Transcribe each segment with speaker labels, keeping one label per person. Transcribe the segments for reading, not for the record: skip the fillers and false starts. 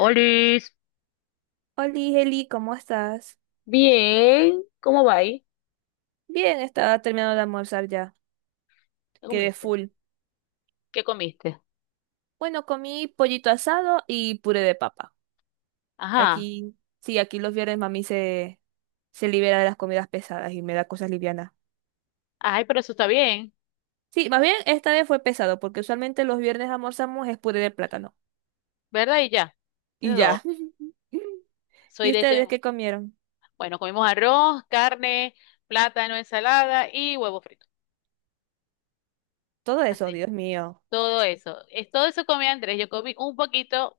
Speaker 1: Olis,
Speaker 2: Oli, Heli, ¿cómo estás?
Speaker 1: bien, ¿cómo va ahí?
Speaker 2: Bien, estaba terminando de almorzar ya.
Speaker 1: ¿Qué
Speaker 2: Quedé
Speaker 1: comiste?
Speaker 2: full.
Speaker 1: ¿Qué comiste?
Speaker 2: Bueno, comí pollito asado y puré de papa.
Speaker 1: Ajá.
Speaker 2: Aquí, sí, aquí los viernes mami se libera de las comidas pesadas y me da cosas livianas.
Speaker 1: Ay, pero eso está bien,
Speaker 2: Sí, más bien esta vez fue pesado, porque usualmente los viernes almorzamos es puré de plátano.
Speaker 1: ¿verdad? Y ya. Eso
Speaker 2: Y
Speaker 1: es todo.
Speaker 2: ya.
Speaker 1: Soy
Speaker 2: ¿Y
Speaker 1: de ese
Speaker 2: ustedes
Speaker 1: mismo.
Speaker 2: qué comieron?
Speaker 1: Bueno, comimos arroz, carne, plátano, ensalada y huevo frito.
Speaker 2: Todo eso,
Speaker 1: Así.
Speaker 2: Dios mío.
Speaker 1: Todo eso. Es, todo eso comía Andrés. Yo comí un poquito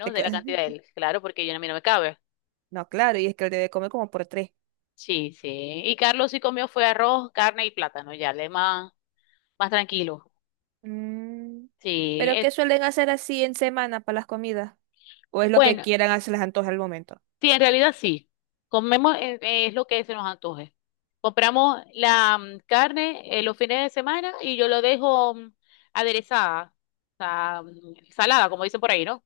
Speaker 2: Te
Speaker 1: de
Speaker 2: ca-
Speaker 1: la cantidad de él, claro, porque yo a mí no me cabe.
Speaker 2: No, claro, y es que debe comer como por tres.
Speaker 1: Sí, sí. Y Carlos sí comió fue arroz, carne y plátano, ya, le más, más tranquilo.
Speaker 2: Mm,
Speaker 1: Sí.
Speaker 2: ¿pero qué suelen hacer así en semana para las comidas? O es lo que
Speaker 1: Bueno,
Speaker 2: quieran hacer las antojas al momento.
Speaker 1: sí, en realidad sí. Comemos es lo que se nos antoje. Compramos la carne los fines de semana y yo lo dejo aderezada, o sea, salada, como dicen por ahí, ¿no?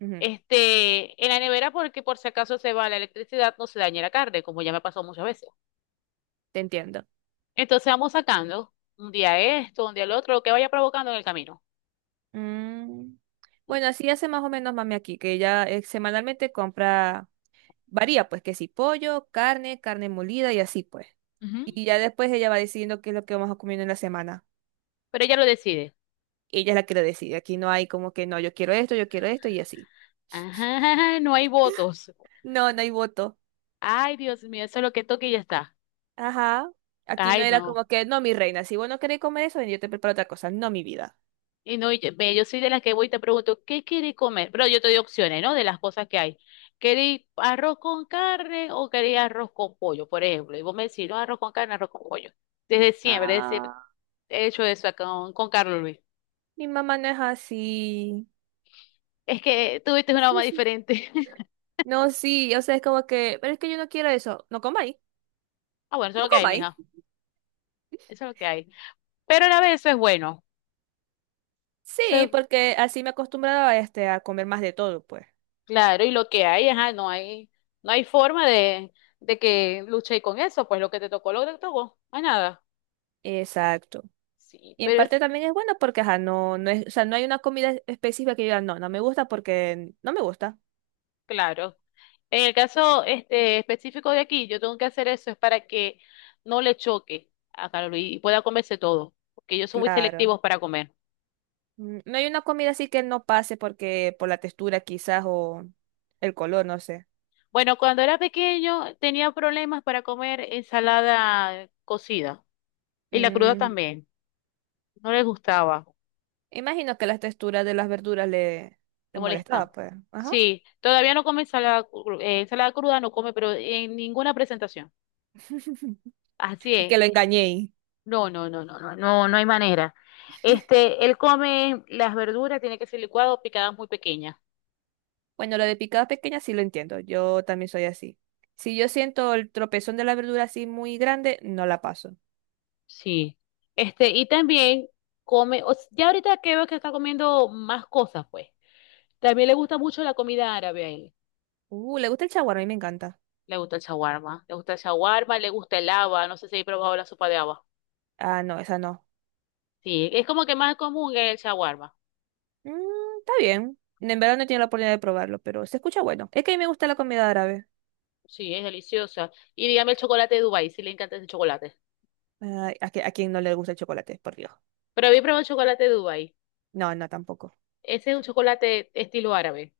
Speaker 2: Ujú,
Speaker 1: Este, en la nevera porque por si acaso se va la electricidad, no se dañe la carne, como ya me pasó muchas veces.
Speaker 2: te entiendo.
Speaker 1: Entonces vamos sacando un día esto, un día lo otro, lo que vaya provocando en el camino.
Speaker 2: Mm, bueno, así hace más o menos mami aquí, que ella semanalmente compra, varía pues, que si pollo, carne, carne molida y así pues.
Speaker 1: Ujú.
Speaker 2: Y ya después ella va decidiendo qué es lo que vamos a comer en la semana.
Speaker 1: Pero ella lo decide.
Speaker 2: Ella es la que lo decide. Aquí no hay como que no, yo quiero esto y así.
Speaker 1: Ajá, no hay votos.
Speaker 2: No, no hay voto.
Speaker 1: Ay, Dios mío, eso es lo que toque y ya está.
Speaker 2: Ajá. Aquí no
Speaker 1: Ay,
Speaker 2: era
Speaker 1: no.
Speaker 2: como que, no, mi reina, si vos no querés comer eso, ven, yo te preparo otra cosa. No, mi vida.
Speaker 1: Y no, y yo, ve, yo soy de las que voy y te pregunto, ¿qué queréis comer? Pero yo te doy opciones, ¿no? De las cosas que hay. ¿Queréis arroz con carne o queréis arroz con pollo, por ejemplo? Y vos me decís, no, arroz con carne, arroz con pollo. Desde siempre
Speaker 2: Ah,
Speaker 1: he hecho eso acá con Carlos Luis.
Speaker 2: mi mamá no es así.
Speaker 1: Es que tuviste una mamá diferente.
Speaker 2: No, sí, o sea, es como que, pero es que yo no quiero eso. No comáis,
Speaker 1: Ah, bueno, eso es
Speaker 2: no
Speaker 1: lo que hay,
Speaker 2: comáis.
Speaker 1: mija. Eso es lo que hay. Pero a la vez eso es bueno. Eso
Speaker 2: Sí,
Speaker 1: es-
Speaker 2: porque así me he acostumbrado a, este, a comer más de todo, pues.
Speaker 1: claro, y lo que hay, ajá, no hay, no hay forma de que luchéis con eso, pues lo que te tocó, lo que te tocó. No hay nada.
Speaker 2: Exacto.
Speaker 1: Sí,
Speaker 2: Y en
Speaker 1: pero es
Speaker 2: parte también es bueno porque, ajá, no, no es, o sea, no hay una comida específica que yo diga, no, no me gusta porque no me gusta.
Speaker 1: claro. En el caso este, específico de aquí, yo tengo que hacer eso, es para que no le choque a Carlos y pueda comerse todo, porque ellos son muy
Speaker 2: Claro.
Speaker 1: selectivos para comer.
Speaker 2: Mm, no hay una comida así que no pase porque, por la textura quizás o el color, no sé.
Speaker 1: Bueno, cuando era pequeño tenía problemas para comer ensalada cocida y la cruda
Speaker 2: Mm,
Speaker 1: también, no les gustaba,
Speaker 2: imagino que las texturas de las verduras le,
Speaker 1: le
Speaker 2: le
Speaker 1: molesta.
Speaker 2: molestaba, pues. Ajá.
Speaker 1: Sí, todavía no come ensalada, ensalada cruda, no come, pero en ninguna presentación. Así
Speaker 2: Y que
Speaker 1: es.
Speaker 2: lo engañé.
Speaker 1: No, no, no, no, no, no, no hay manera. Este, él come las verduras, tiene que ser licuado, picadas muy pequeñas.
Speaker 2: Bueno, lo de picadas pequeñas sí lo entiendo, yo también soy así. Si yo siento el tropezón de la verdura así muy grande, no la paso.
Speaker 1: Sí. Este, y también come, ya ahorita que veo que está comiendo más cosas, pues. También le gusta mucho la comida árabe a él.
Speaker 2: ¿Le gusta el chaguar? A mí me encanta.
Speaker 1: Le gusta el shawarma, le gusta el shawarma, le gusta el haba, no sé si he probado la sopa de haba.
Speaker 2: Ah, no, esa no.
Speaker 1: Sí, es como que más común el shawarma.
Speaker 2: Mm, está bien. En verdad no he tenido la oportunidad de probarlo, pero se escucha bueno. Es que a mí me gusta la comida árabe.
Speaker 1: Sí, es deliciosa. Y dígame el chocolate de Dubái, si le encanta ese chocolate.
Speaker 2: Ay, ¿a, qui- a quién no le gusta el chocolate? Por Dios.
Speaker 1: Pero había probado el chocolate de Dubái.
Speaker 2: No, no, tampoco.
Speaker 1: Ese es un chocolate estilo árabe,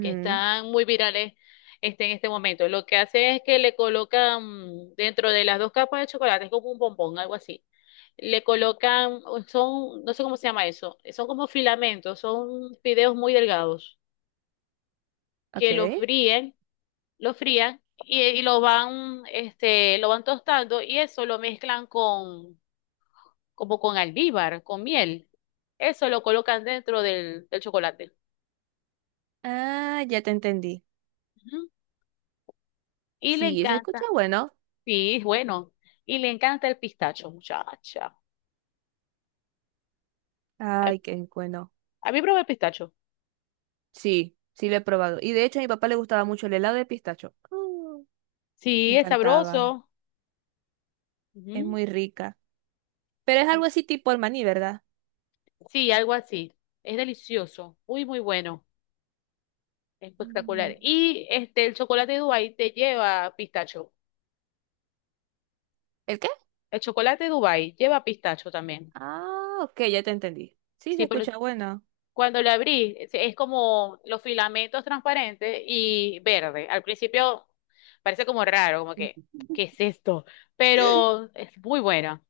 Speaker 1: que están muy virales este, en este momento. Lo que hace es que le colocan dentro de las dos capas de chocolate, es como un bombón, algo así. Le colocan, son, no sé cómo se llama eso, son como filamentos, son fideos muy delgados que
Speaker 2: ok.
Speaker 1: los fríen, los frían y lo van, este, lo van tostando y eso lo mezclan con, como con almíbar, con miel. Eso lo colocan dentro del, del chocolate.
Speaker 2: Ah, ya te entendí.
Speaker 1: Ujú. Y le
Speaker 2: Sí, se escucha
Speaker 1: encanta.
Speaker 2: bueno.
Speaker 1: Sí, es bueno. Y le encanta el pistacho, muchacha. Ay,
Speaker 2: Ay, qué bueno.
Speaker 1: a mí probé el pistacho.
Speaker 2: Sí, sí lo he probado. Y de hecho a mi papá le gustaba mucho el helado de pistacho. Mm, me
Speaker 1: Sí, es
Speaker 2: encantaba.
Speaker 1: sabroso.
Speaker 2: Es
Speaker 1: Ujú.
Speaker 2: muy rica. Pero es algo
Speaker 1: Sí,
Speaker 2: así tipo el maní, ¿verdad?
Speaker 1: sí, algo así. Es delicioso. Muy, muy bueno.
Speaker 2: Mm.
Speaker 1: Espectacular. Y este, el chocolate Dubai te lleva pistacho.
Speaker 2: ¿El qué?
Speaker 1: El chocolate Dubai lleva pistacho también.
Speaker 2: Ah, ok, ya te entendí. Sí, se
Speaker 1: Sí, pero
Speaker 2: escucha bueno.
Speaker 1: cuando lo abrí, es como los filamentos transparentes y verde. Al principio parece como raro, como que, ¿qué es esto? Pero es muy buena.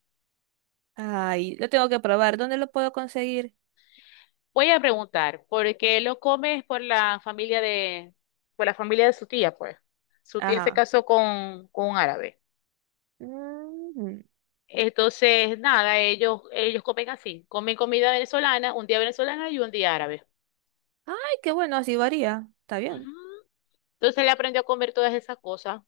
Speaker 2: Ay, lo tengo que probar. ¿Dónde lo puedo conseguir?
Speaker 1: Voy a preguntar, ¿por qué lo comes por la familia de, por la familia de su tía, pues? Su tía se
Speaker 2: Ajá.
Speaker 1: casó con un árabe.
Speaker 2: Mm.
Speaker 1: Entonces, nada, ellos comen así, comen comida venezolana, un día venezolana y un día árabe.
Speaker 2: Ay, qué bueno, así varía. Está
Speaker 1: Ujú.
Speaker 2: bien.
Speaker 1: Entonces le aprendió a comer todas esas cosas.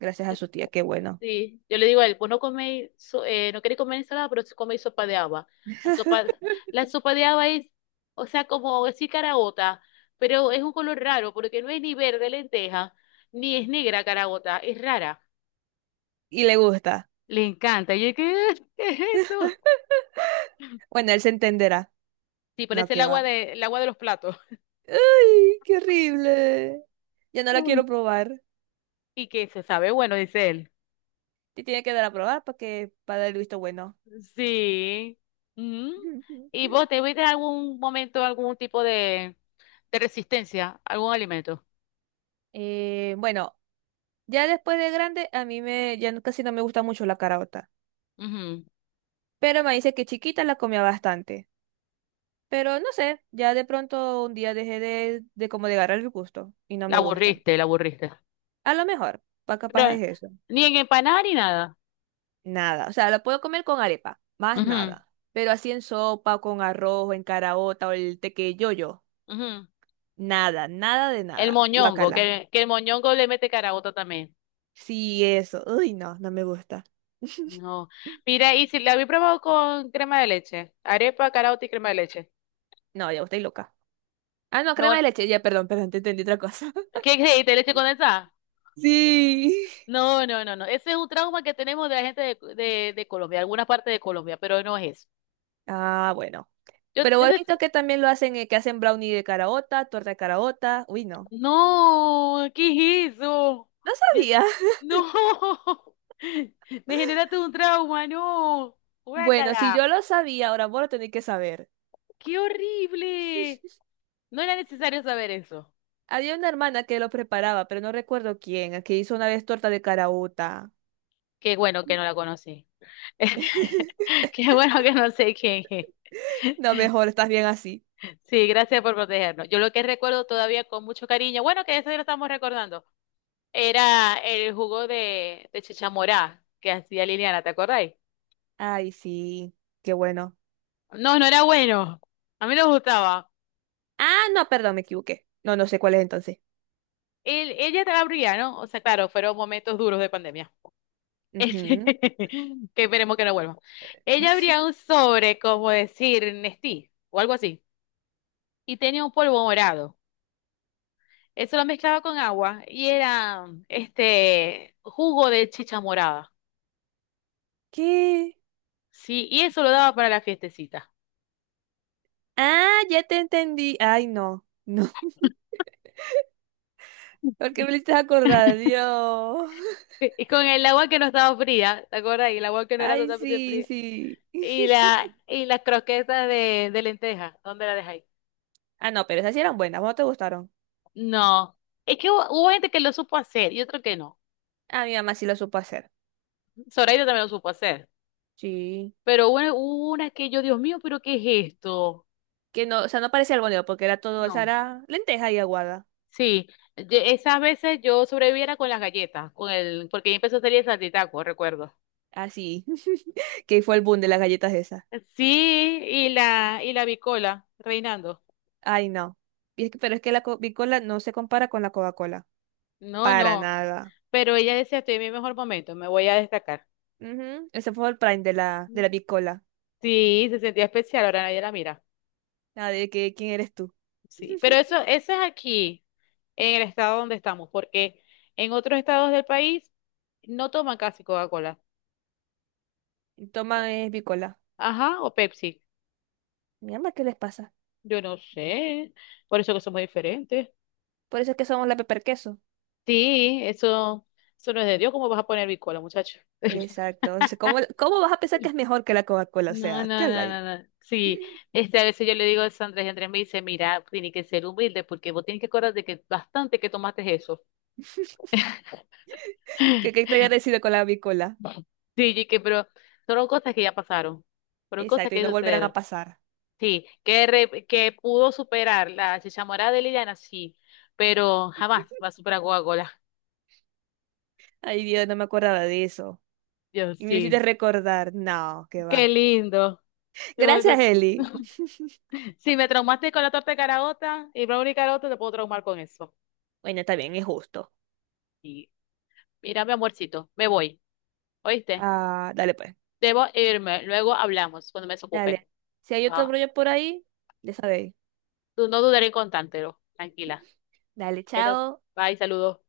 Speaker 2: Gracias a su tía, qué bueno.
Speaker 1: Sí, yo le digo a él, pues no coméis, no queréis comer ensalada, pero sí coméis sopa de haba. La sopa, la sopa de haba es, o sea, como decir caraota, pero es un color raro, porque no es ni verde lenteja, ni es negra caraota, es rara.
Speaker 2: Y le gusta.
Speaker 1: Le encanta. Y yo, ¿qué, qué es eso?
Speaker 2: Bueno, él se entenderá.
Speaker 1: Sí,
Speaker 2: No,
Speaker 1: parece
Speaker 2: que va.
Speaker 1: el agua de los platos.
Speaker 2: ¡Ay, qué horrible! Ya no la
Speaker 1: Mm.
Speaker 2: quiero probar.
Speaker 1: Y que se sabe, bueno, dice él.
Speaker 2: Te tiene que dar a probar para que para dar el visto bueno.
Speaker 1: Sí. Ujú. ¿Y vos te viste algún momento algún tipo de resistencia, algún alimento?
Speaker 2: Bueno, ya después de grande, a mí me, ya no- casi no me gusta mucho la caraota.
Speaker 1: Ujú.
Speaker 2: Pero me dice que chiquita la comía bastante. Pero no sé, ya de pronto un día dejé de como de agarrar el gusto y no
Speaker 1: La
Speaker 2: me gusta.
Speaker 1: aburriste, la aburriste.
Speaker 2: A lo mejor, pa capaz
Speaker 1: Pero
Speaker 2: es eso.
Speaker 1: ni en empanada ni nada.
Speaker 2: Nada, o sea, la puedo comer con arepa, más
Speaker 1: Ujú,
Speaker 2: nada. Pero así en sopa, con arroz, o en caraota o el tequeyoyo,
Speaker 1: ujú.
Speaker 2: nada, nada de
Speaker 1: El
Speaker 2: nada.
Speaker 1: moñongo,
Speaker 2: Guacala.
Speaker 1: que el moñongo le mete caraota también.
Speaker 2: Sí, eso. Uy, no, no me gusta.
Speaker 1: No. Mira, y si la había probado con crema de leche, arepa, caraota y crema de leche.
Speaker 2: No, ya estoy loca. Ah, no,
Speaker 1: No,
Speaker 2: crema de leche, ya, perdón, perdón, te entendí otra cosa.
Speaker 1: ¿qué creíste? ¿Leche condensada?
Speaker 2: Sí.
Speaker 1: No, no, no, no. Ese es un trauma que tenemos de la gente de Colombia, algunas partes de Colombia, pero no es eso.
Speaker 2: Ah, bueno.
Speaker 1: Yo,
Speaker 2: Pero
Speaker 1: yo
Speaker 2: he visto que también lo hacen, que hacen brownie de caraota, torta de caraota. Uy, no.
Speaker 1: No, ¿qué es eso?
Speaker 2: No
Speaker 1: Ya-
Speaker 2: sabía.
Speaker 1: No, me generaste un trauma, no.
Speaker 2: Bueno, si
Speaker 1: Guácala,
Speaker 2: yo lo sabía, ahora vos lo tenés que saber.
Speaker 1: qué horrible. No era necesario saber eso.
Speaker 2: Había una hermana que lo preparaba, pero no recuerdo quién, que hizo una vez torta de caraota.
Speaker 1: Qué bueno que no la conocí. Qué bueno que no sé quién es.
Speaker 2: No, mejor, estás bien así.
Speaker 1: Sí, gracias por protegernos. Yo lo que recuerdo todavía con mucho cariño, bueno, que eso ya lo estamos recordando, era el jugo de chicha morada que hacía Liliana, ¿te acordáis?
Speaker 2: Ay, sí, qué bueno.
Speaker 1: No, no era bueno. A mí no me gustaba.
Speaker 2: Ah, no, perdón, me equivoqué. No, no sé cuál es entonces.
Speaker 1: Ella te abría, ¿no? O sea, claro, fueron momentos duros de pandemia. Este,
Speaker 2: Ujú.
Speaker 1: que esperemos que no vuelva. Ella abría un sobre, como decir, Nestí o algo así, y tenía un polvo morado. Eso lo mezclaba con agua y era este jugo de chicha morada.
Speaker 2: ¿Qué?
Speaker 1: Sí, y eso lo daba para la fiestecita.
Speaker 2: Ah, ya te entendí. Ay, no, no. Porque me hiciste acordar, Dios.
Speaker 1: Y con el agua que no estaba fría, ¿te acuerdas? Y el agua que no era
Speaker 2: Ay,
Speaker 1: totalmente
Speaker 2: sí,
Speaker 1: fría.
Speaker 2: sí.
Speaker 1: Y la y las croquetas de lenteja, ¿dónde la dejáis?
Speaker 2: Ah, no, pero esas sí eran buenas, ¿cómo te gustaron?
Speaker 1: No, es que hubo, hubo gente que lo supo hacer y otro que no.
Speaker 2: A mi mamá sí lo supo hacer.
Speaker 1: Zoraida también lo supo hacer,
Speaker 2: Sí.
Speaker 1: pero bueno, hubo una que yo, Dios mío, pero ¿qué es esto?
Speaker 2: Que no, o sea, no parecía albóndiga porque era todo, o sea,
Speaker 1: No,
Speaker 2: era lenteja y aguada.
Speaker 1: sí, esas veces yo sobreviviera con las galletas, con el, porque ahí empezó a salir el saltitaco, recuerdo.
Speaker 2: Así. Que fue el boom de las galletas esas.
Speaker 1: Sí, y la bicola, reinando.
Speaker 2: Ay, no. Y es que pero es que la Bicola no se compara con la Coca-Cola.
Speaker 1: No,
Speaker 2: Para
Speaker 1: no,
Speaker 2: nada.
Speaker 1: pero ella decía, estoy en mi mejor momento, me voy a destacar.
Speaker 2: Ujú, ese fue el prime de la Bicola.
Speaker 1: Sí, se sentía especial, ahora nadie la mira.
Speaker 2: La de que, ¿quién eres tú?
Speaker 1: Sí, pero eso es aquí, en el estado donde estamos, porque en otros estados del país no toman casi Coca-Cola.
Speaker 2: Y
Speaker 1: Sí.
Speaker 2: Toma es Bicola.
Speaker 1: Ajá, o Pepsi.
Speaker 2: Mi mamá, ¿qué les pasa?
Speaker 1: Yo no sé, por eso que somos diferentes.
Speaker 2: Por eso es que somos la Pepper Queso.
Speaker 1: Sí, eso no es de Dios. ¿Cómo vas a poner bicola, muchacho?
Speaker 2: Exacto. O sea, ¿cómo, cómo vas a pensar que es mejor que la Coca-Cola? O
Speaker 1: No,
Speaker 2: sea, ¿qué
Speaker 1: no,
Speaker 2: habla?
Speaker 1: no,
Speaker 2: Que,
Speaker 1: no, no. Sí, este, a veces yo le digo a Sandra y Andrés me dice, mira, tiene que ser humilde porque vos tienes que acordar de que bastante que tomaste eso.
Speaker 2: que estoy agradecido con la bicola.
Speaker 1: Sí, y que, pero fueron cosas que ya pasaron, fueron cosas
Speaker 2: Exacto, y
Speaker 1: que
Speaker 2: no volverán a
Speaker 1: sucedieron.
Speaker 2: pasar.
Speaker 1: Sí, que, que pudo superar la chichamorada de Liliana, sí, pero jamás va a superar Coca-Cola.
Speaker 2: Ay, Dios, no me acordaba de eso.
Speaker 1: Dios,
Speaker 2: Y me lo hiciste
Speaker 1: sí.
Speaker 2: recordar. No, qué
Speaker 1: Qué
Speaker 2: va.
Speaker 1: lindo. De
Speaker 2: Gracias,
Speaker 1: momento-
Speaker 2: Eli.
Speaker 1: Si me traumaste con la torta de caraota y brownie caraota, te puedo traumar con eso.
Speaker 2: Bueno, está bien, es justo.
Speaker 1: Y mira, mi amorcito, me voy. ¿Oíste?
Speaker 2: Ah, dale pues.
Speaker 1: Debo irme. Luego hablamos cuando me desocupe.
Speaker 2: Dale. Si hay otro
Speaker 1: Va.
Speaker 2: brollo por ahí, ya sabéis.
Speaker 1: Tú no dudaré en contártelo. Tranquila.
Speaker 2: Dale,
Speaker 1: Pero,
Speaker 2: chao.
Speaker 1: bye, saludos.